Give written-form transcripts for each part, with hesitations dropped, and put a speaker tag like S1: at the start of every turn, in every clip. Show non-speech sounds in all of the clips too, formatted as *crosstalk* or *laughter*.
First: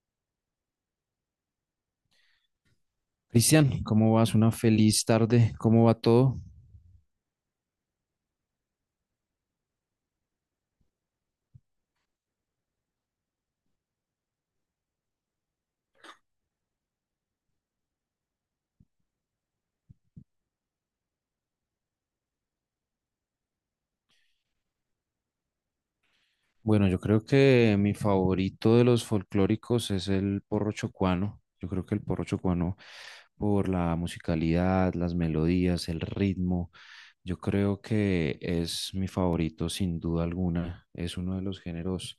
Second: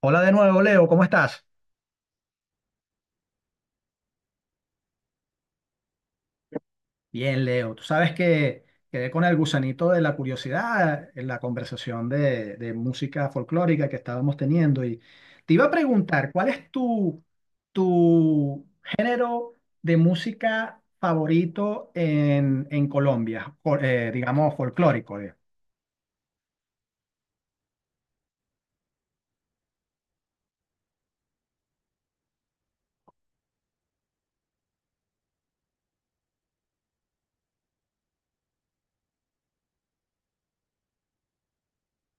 S1: Hola de nuevo, Leo, ¿cómo estás?
S2: Cristian, ¿cómo vas? Una feliz tarde. ¿Cómo va todo?
S1: Bien, Leo, tú sabes que quedé con el gusanito de la curiosidad en la conversación de música folclórica que estábamos teniendo y te iba a preguntar, ¿cuál es tu género de música favorito en Colombia? Digamos, folclórico.
S2: Bueno, yo creo que mi favorito de los folclóricos es el porro chocuano. Yo creo que el porro chocuano, por la musicalidad, las melodías, el ritmo, yo creo que es mi favorito sin duda alguna. Es uno de los géneros,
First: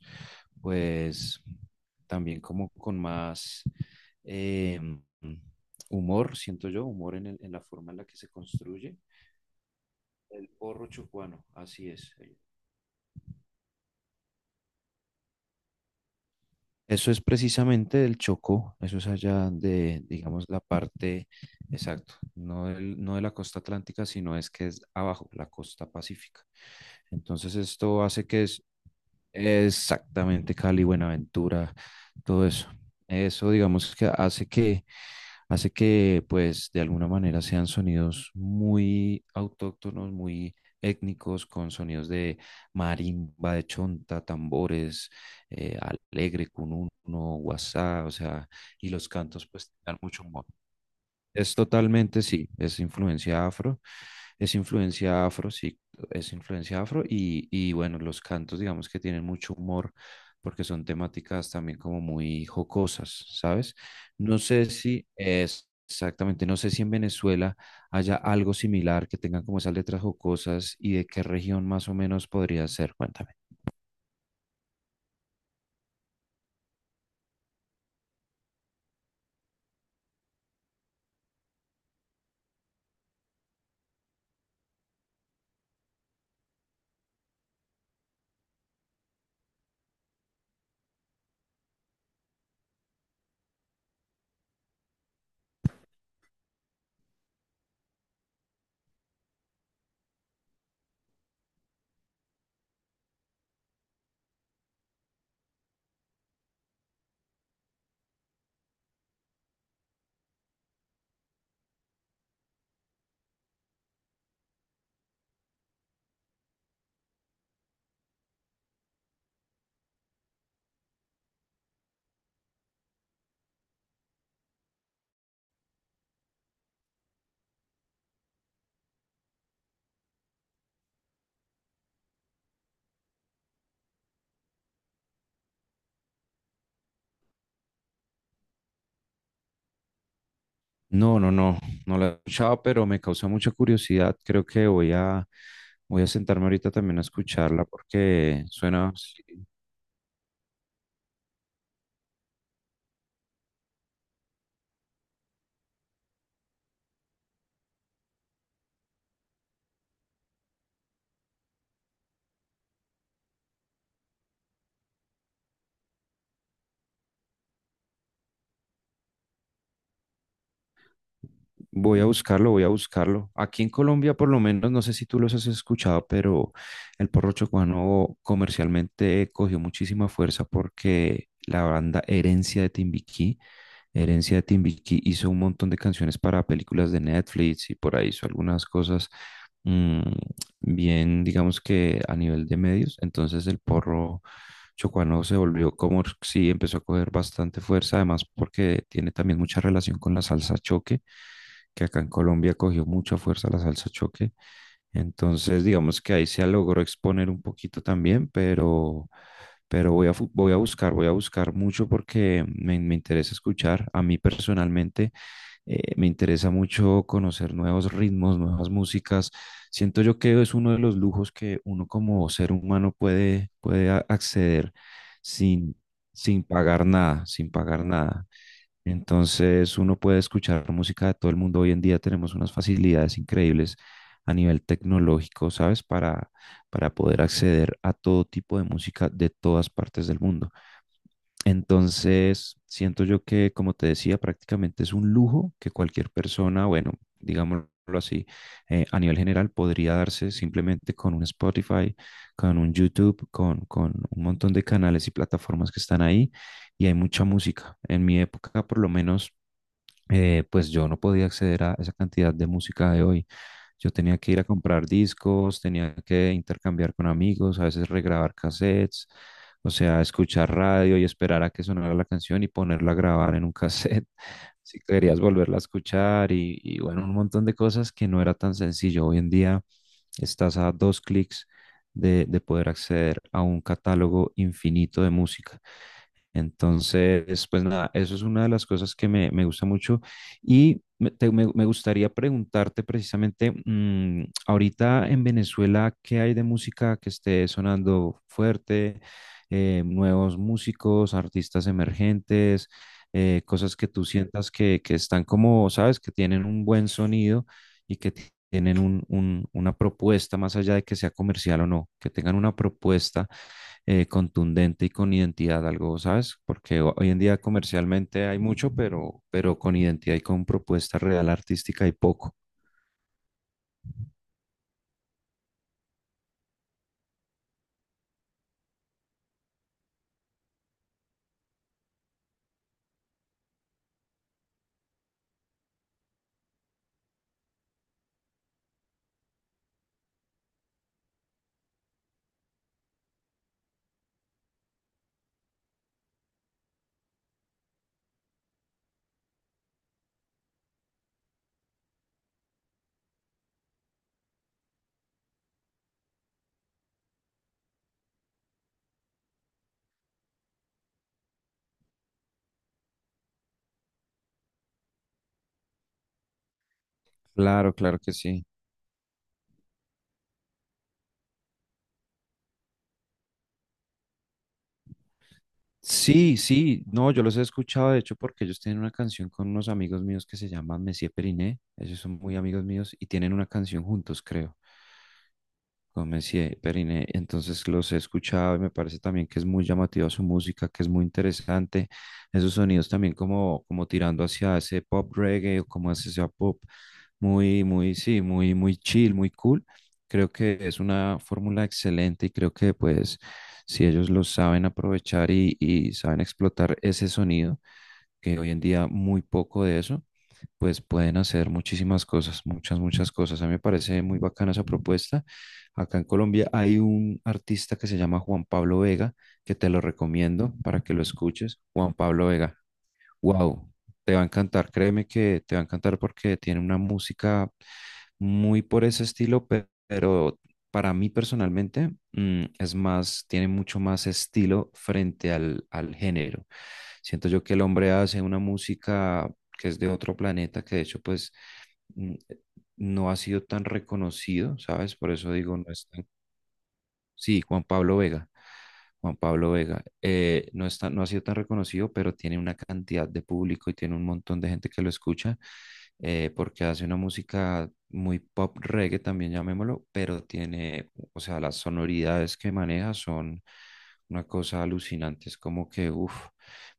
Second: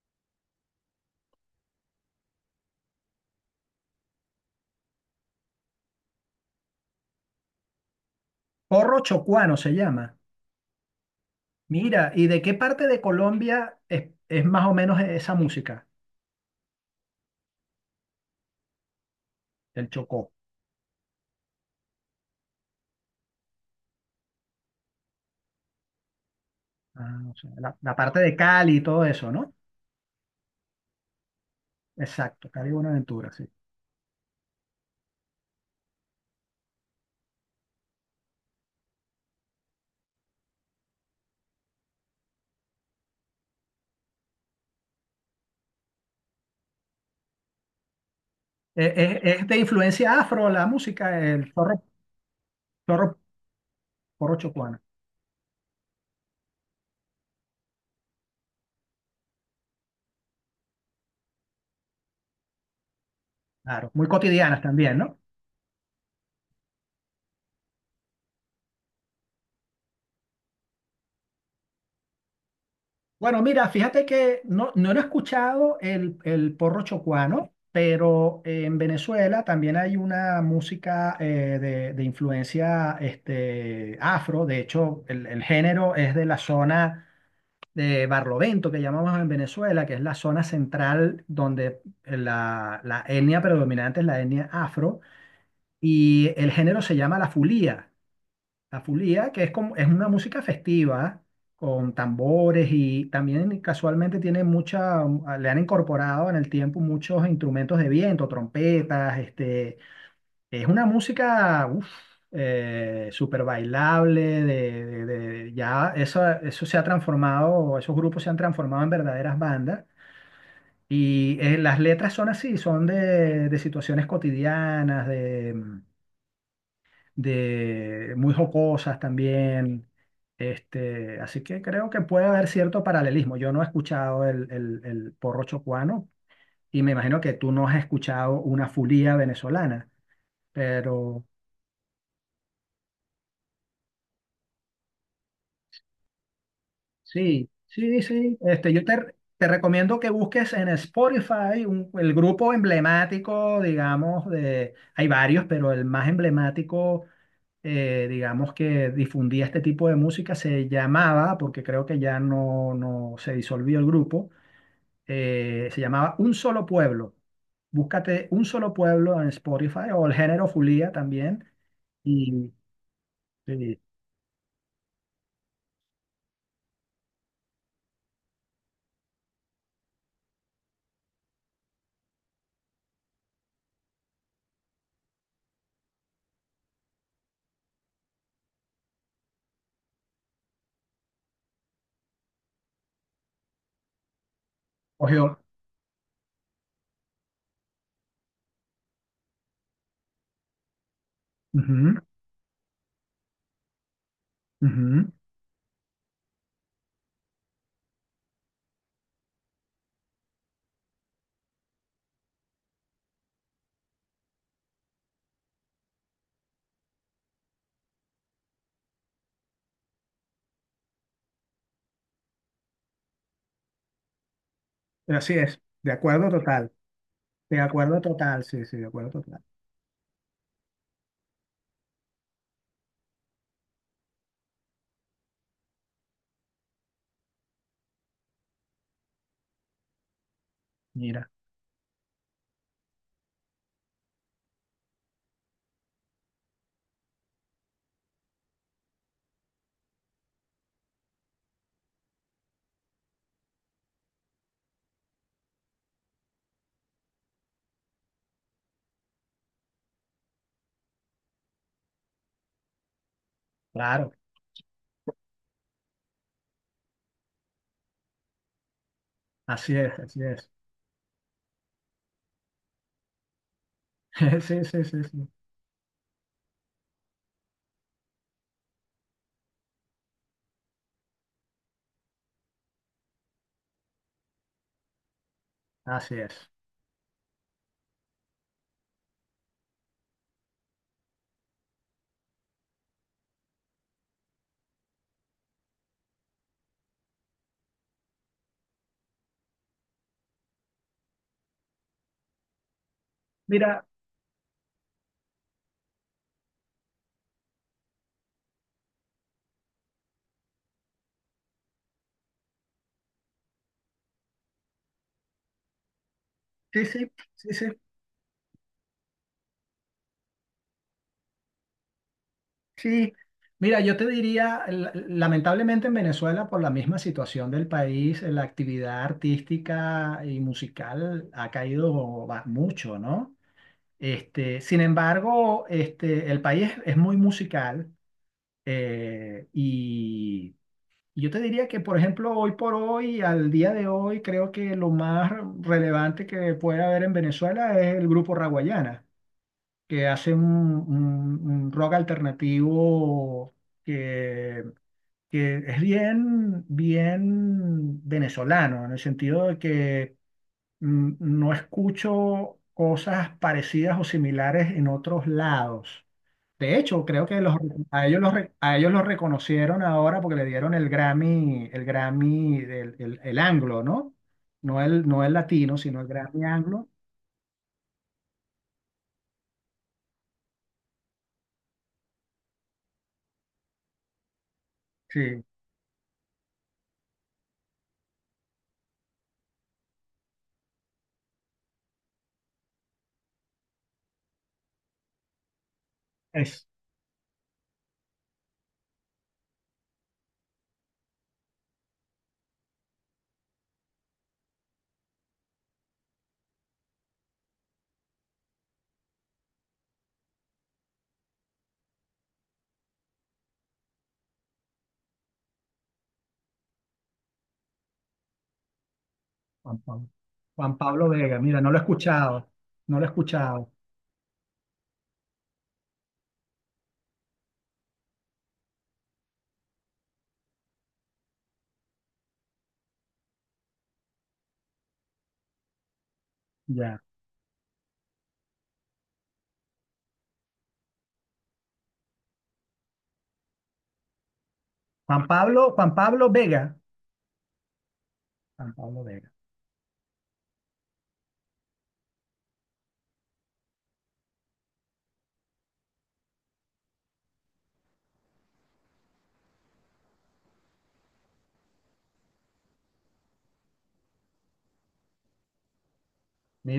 S2: pues, también como con más eh, humor, siento yo, humor en en la forma en la que se construye.
S1: Porro chocuano se llama.
S2: El porro chocuano, así
S1: Mira,
S2: es.
S1: ¿y de qué parte de Colombia es más o menos esa música?
S2: Eso es precisamente del Chocó, eso es allá
S1: El
S2: de,
S1: Chocó.
S2: digamos, la parte, exacto, no, no de la costa atlántica, sino es que es abajo, la costa pacífica.
S1: Ah, o sea,
S2: Entonces
S1: la
S2: esto
S1: parte
S2: hace
S1: de
S2: que es
S1: Cali y todo eso, ¿no?
S2: exactamente Cali, Buenaventura, todo
S1: Exacto,
S2: eso.
S1: Cali Buenaventura, sí.
S2: Eso, digamos, que hace que pues de alguna manera sean sonidos muy autóctonos, muy étnicos, con sonidos de marimba, de chonta, tambores, eh, alegre, cununo, guasá, o sea, y los
S1: Es
S2: cantos
S1: de
S2: pues dan
S1: influencia
S2: mucho humor.
S1: afro la música, el
S2: Es
S1: zorro,
S2: totalmente, sí,
S1: zorro
S2: es
S1: porochocuana.
S2: influencia afro, sí, es influencia afro y bueno, los cantos digamos que tienen mucho humor porque son temáticas también como muy jocosas, ¿sabes?
S1: Claro, muy
S2: No
S1: cotidianas
S2: sé
S1: también,
S2: si
S1: ¿no?
S2: es exactamente, no sé si en Venezuela haya algo similar que tengan como esas letras jocosas y de qué región más o menos podría ser, cuéntame.
S1: Bueno, mira, fíjate que no lo he escuchado el porro chocuano, pero en Venezuela también hay una música de influencia este, afro. De hecho, el género es de la zona de Barlovento, que llamamos en Venezuela, que es la zona central donde la etnia predominante es la etnia afro. Y el género se llama la fulía. La fulía, que es, como, es una música festiva, con tambores y también casualmente tiene mucha, le han incorporado en el tiempo muchos instrumentos de viento, trompetas, este, es una música, súper bailable, ya eso se ha transformado, esos grupos se han transformado en verdaderas bandas. Y las letras son así, son de situaciones cotidianas, de muy jocosas también. Este, así que creo que puede haber cierto paralelismo. Yo no he escuchado el porro chocuano y me imagino que tú no has escuchado una fulía venezolana,
S2: No,
S1: pero
S2: no, no, no la he escuchado, pero me causa mucha curiosidad. Creo que voy a sentarme ahorita también a
S1: sí,
S2: escucharla
S1: sí, sí.
S2: porque
S1: Este, yo
S2: suena, sí,
S1: te recomiendo que busques en Spotify el grupo emblemático, digamos, de, hay varios, pero el más emblemático, digamos, que difundía este tipo de música se llamaba, porque creo que ya no se disolvió el grupo, se llamaba Un Solo Pueblo. Búscate Un Solo Pueblo en Spotify o el género Fulía también.
S2: voy a buscarlo,
S1: Y,
S2: voy a buscarlo. Aquí en
S1: y-
S2: Colombia, por lo menos, no sé si tú los has escuchado, pero el porro chocuano comercialmente cogió muchísima fuerza porque la banda Herencia de Timbiquí hizo un montón de canciones para películas de Netflix y por ahí hizo algunas cosas mm, bien, digamos que a nivel de medios. Entonces el porro chocuano se
S1: Ojo,
S2: volvió como, sí, empezó a coger bastante fuerza, además porque tiene también mucha relación con la salsa choque que
S1: ujú,
S2: acá en Colombia cogió mucha fuerza la salsa choque.
S1: ujú.
S2: Entonces, digamos que ahí se logró exponer un poquito también, pero voy a buscar mucho porque me interesa escuchar. A mí personalmente me interesa mucho conocer nuevos ritmos, nuevas músicas. Siento yo que es uno de los lujos que uno como ser humano puede, puede acceder
S1: Así es,
S2: sin,
S1: de acuerdo
S2: sin
S1: total.
S2: pagar nada, sin
S1: De
S2: pagar
S1: acuerdo
S2: nada.
S1: total, sí, sí, de acuerdo total.
S2: Entonces uno puede escuchar música de todo el mundo. Hoy en día tenemos unas facilidades increíbles a nivel tecnológico, ¿sabes? Para poder acceder a todo tipo de música de todas partes del mundo.
S1: Mira,
S2: Entonces, siento yo que, como te decía, prácticamente es un lujo que cualquier persona, bueno, digámoslo así, a nivel general podría darse simplemente con un Spotify, con un YouTube, con un montón de canales y plataformas que están ahí y hay mucha música. En mi época, por lo menos, pues yo no podía acceder a esa cantidad de música de hoy. Yo
S1: claro,
S2: tenía que ir a comprar discos, tenía que intercambiar con amigos, a veces regrabar cassettes, o
S1: así es,
S2: sea,
S1: así es.
S2: escuchar radio y esperar a que sonara la canción y ponerla a grabar en un cassette *laughs*
S1: *laughs* Sí,
S2: si
S1: sí, sí,
S2: querías
S1: sí,
S2: volverla a escuchar y bueno, un montón de cosas que no era tan sencillo. Hoy en día estás a dos clics de poder acceder a un catálogo infinito de música.
S1: así es.
S2: Entonces, pues nada, eso es una de las cosas que me gusta mucho y me gustaría preguntarte precisamente, ahorita en Venezuela, ¿qué hay de música que esté sonando fuerte? Nuevos músicos, artistas emergentes, cosas
S1: Mira,
S2: que tú sientas que están como, sabes, que tienen un buen sonido y que tienen una propuesta más allá de que sea comercial o no, que tengan una propuesta contundente y con identidad, algo, ¿sabes? Porque
S1: sí, sí,
S2: hoy en día
S1: sí, sí,
S2: comercialmente hay mucho, pero con identidad y con propuesta real artística hay poco.
S1: sí. Mira, yo te diría, lamentablemente en Venezuela, por la misma situación del país, la actividad artística y musical ha caído mucho, ¿no? Este, sin embargo, este, el país es muy musical, eh, y yo te diría que, por ejemplo, hoy por hoy, al día de hoy, creo que lo más relevante que puede haber en Venezuela es el grupo Raguayana, que hace un rock alternativo que, que es bien, bien venezolano, en el sentido de que mm, no escucho cosas parecidas o similares en otros lados. De hecho, creo que
S2: Claro, claro
S1: a
S2: que
S1: ellos
S2: sí.
S1: a ellos los reconocieron ahora porque le dieron el Grammy, el Grammy, el anglo, ¿no? No no el latino, sino el
S2: Sí,
S1: Grammy
S2: sí,
S1: anglo.
S2: no, yo los he escuchado, de hecho, porque ellos tienen una canción con unos amigos míos que se llaman Messier Periné, ellos son muy amigos míos y tienen una canción juntos, creo.
S1: Sí,
S2: Con Messier, Periné. Entonces los he escuchado y me parece también que es muy llamativa su música, que es muy interesante. Esos sonidos también como, como tirando hacia ese pop reggae o como hacia ese pop
S1: es
S2: muy, muy, sí, muy, muy chill, muy cool. Creo que es una fórmula excelente y creo que pues si ellos lo saben aprovechar y saben explotar ese sonido, que hoy en día muy poco de eso pues pueden hacer muchísimas cosas, muchas, muchas cosas. A mí me parece muy bacana esa propuesta. Acá en Colombia hay un artista que se llama Juan Pablo Vega, que te
S1: Juan
S2: lo
S1: Pablo.
S2: recomiendo
S1: Juan
S2: para que lo
S1: Pablo Vega, mira,
S2: escuches.
S1: no lo he
S2: Juan Pablo
S1: escuchado,
S2: Vega,
S1: no lo he
S2: wow,
S1: escuchado.
S2: te va a encantar, créeme que te va a encantar porque tiene una música muy por ese estilo, pero para mí personalmente es más, tiene mucho más estilo frente al, al género.
S1: Ya.
S2: Siento yo que el hombre hace una música que es de otro planeta, que de hecho pues mm, no ha sido tan reconocido, ¿sabes? Por
S1: Juan
S2: eso digo, no
S1: Pablo,
S2: es
S1: Juan
S2: tan...
S1: Pablo Vega,
S2: Sí, Juan Pablo Vega.
S1: Juan Pablo
S2: Juan
S1: Vega,
S2: Pablo Vega, no está, no ha sido tan reconocido, pero tiene una cantidad de público y tiene un montón de gente que lo escucha porque hace una música muy pop reggae también llamémoslo, pero tiene, o sea, las sonoridades que maneja son una cosa alucinante, es como que, uff,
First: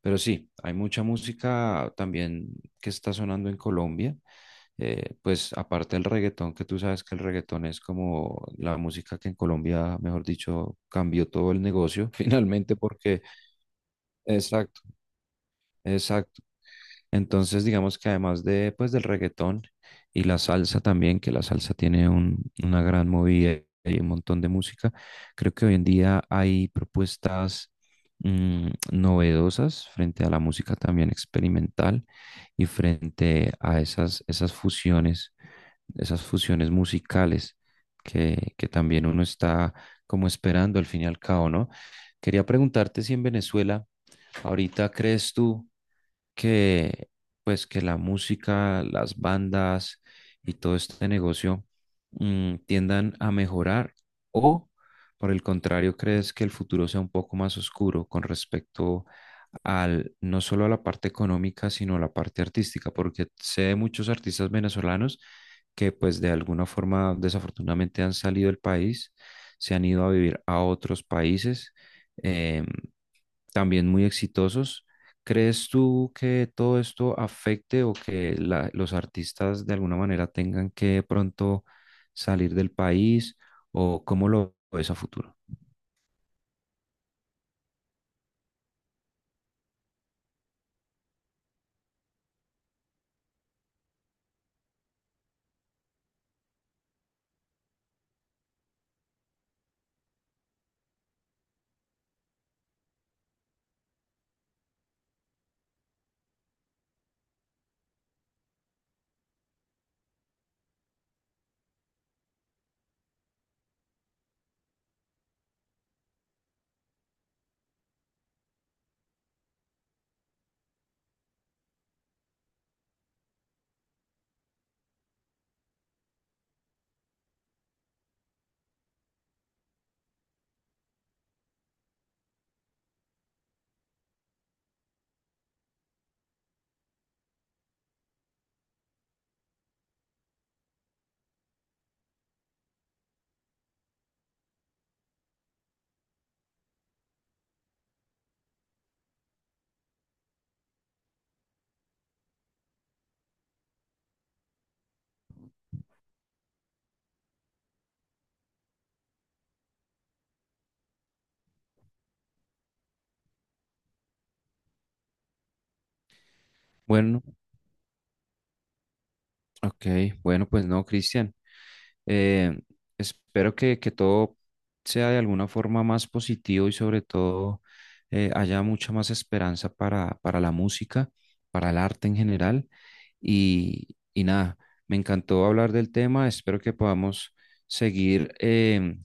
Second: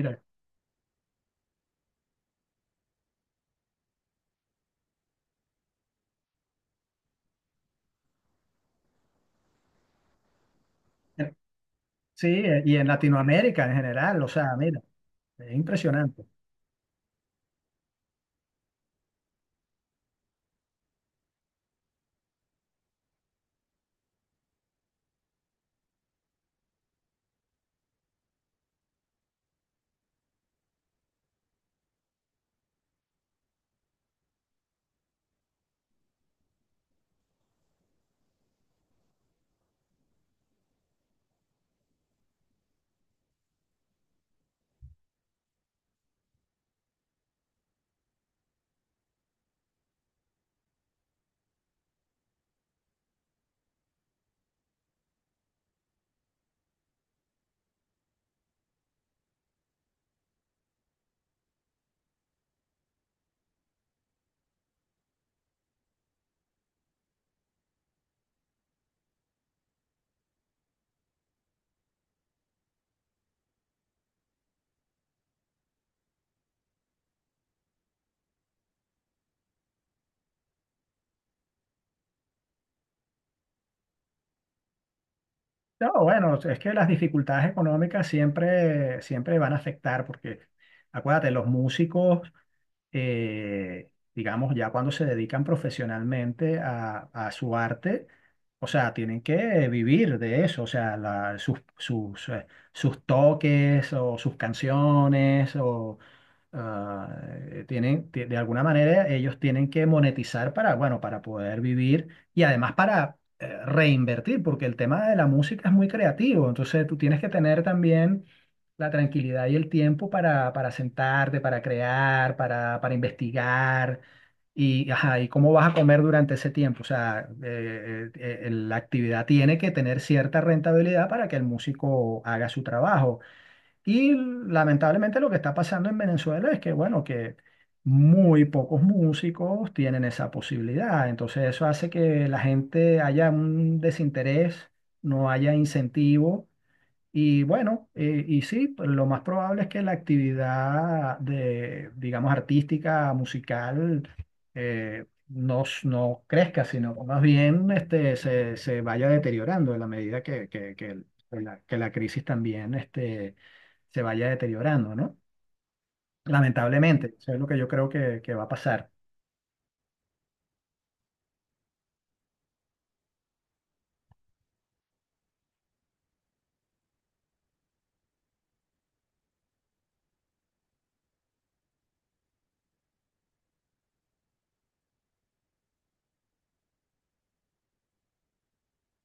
S2: pero sí, hay mucha música también que está sonando en Colombia, pues aparte del reggaetón, que tú sabes que el reggaetón es como la música que en Colombia, mejor dicho, cambió
S1: eh,
S2: todo el negocio *laughs*
S1: Sí,
S2: finalmente
S1: y en
S2: porque,
S1: Latinoamérica en general, o sea, mira,
S2: exacto.
S1: es impresionante.
S2: Exacto. Entonces, digamos que además de, pues, del reggaetón y la salsa también, que la salsa tiene una gran movida y un montón de música, creo que hoy en día hay propuestas novedosas frente a la música también experimental y frente a esas, esas fusiones musicales que también uno está como esperando al fin y al cabo, ¿no? Quería preguntarte si en Venezuela ahorita crees tú que pues que la música, las bandas y todo este negocio tiendan a mejorar o por el contrario, crees que el futuro sea un poco más oscuro con respecto al no solo a la parte económica, sino a la parte artística, porque sé de muchos artistas venezolanos que pues de alguna forma desafortunadamente han salido del país, se han ido a vivir a otros países em, también muy exitosos. ¿Crees tú que todo esto afecte o que los artistas de alguna manera tengan que pronto salir del país o cómo lo ves a futuro?
S1: No, bueno, es que las dificultades económicas siempre, siempre van a afectar, porque acuérdate, los músicos digamos, ya cuando se dedican profesionalmente a su arte, o sea, tienen que vivir de eso, o sea, sus, sus toques o sus canciones ah, tienen, de alguna manera ellos tienen que monetizar para, bueno, para poder vivir y además para reinvertir, porque el tema de la música es muy creativo, entonces tú tienes que tener también la tranquilidad y el tiempo para sentarte, para crear, para investigar. Y, ajá, ¿y cómo vas a comer durante ese tiempo? O sea, la actividad tiene que tener cierta rentabilidad para que el músico haga su trabajo. Y lamentablemente lo que está pasando en Venezuela es que, bueno, que muy pocos músicos tienen esa posibilidad. Entonces eso hace que la gente haya un desinterés, no haya incentivo y bueno, y sí, pues, lo más probable es que la actividad de, digamos, artística, musical, no crezca, sino más bien este, se vaya deteriorando en la medida que la crisis también este, se vaya deteriorando, ¿no? Lamentablemente,
S2: Bueno,
S1: eso es lo que yo creo que va a pasar.
S2: ok, bueno, pues no, Cristian. Eh, Espero que todo sea de alguna forma más positivo y sobre todo haya mucha más esperanza para la música, para el arte en general. Y nada, me encantó hablar del tema. Espero que podamos seguir em,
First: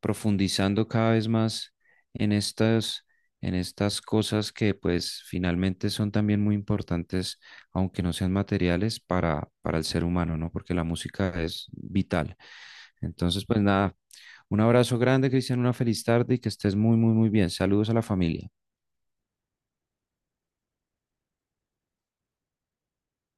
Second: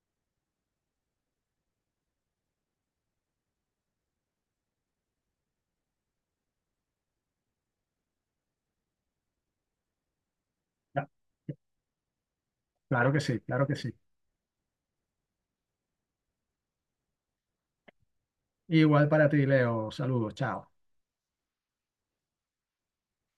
S2: profundizando cada vez más en estas, en estas cosas que pues finalmente son también muy importantes, aunque no sean materiales, para el ser humano, ¿no? Porque la música es vital.
S1: Claro que sí,
S2: Entonces, pues
S1: claro que sí.
S2: nada, un abrazo grande, Cristian, una feliz tarde y que estés muy, muy, muy bien. Saludos a la familia.
S1: Igual para ti, Leo. Saludos, chao.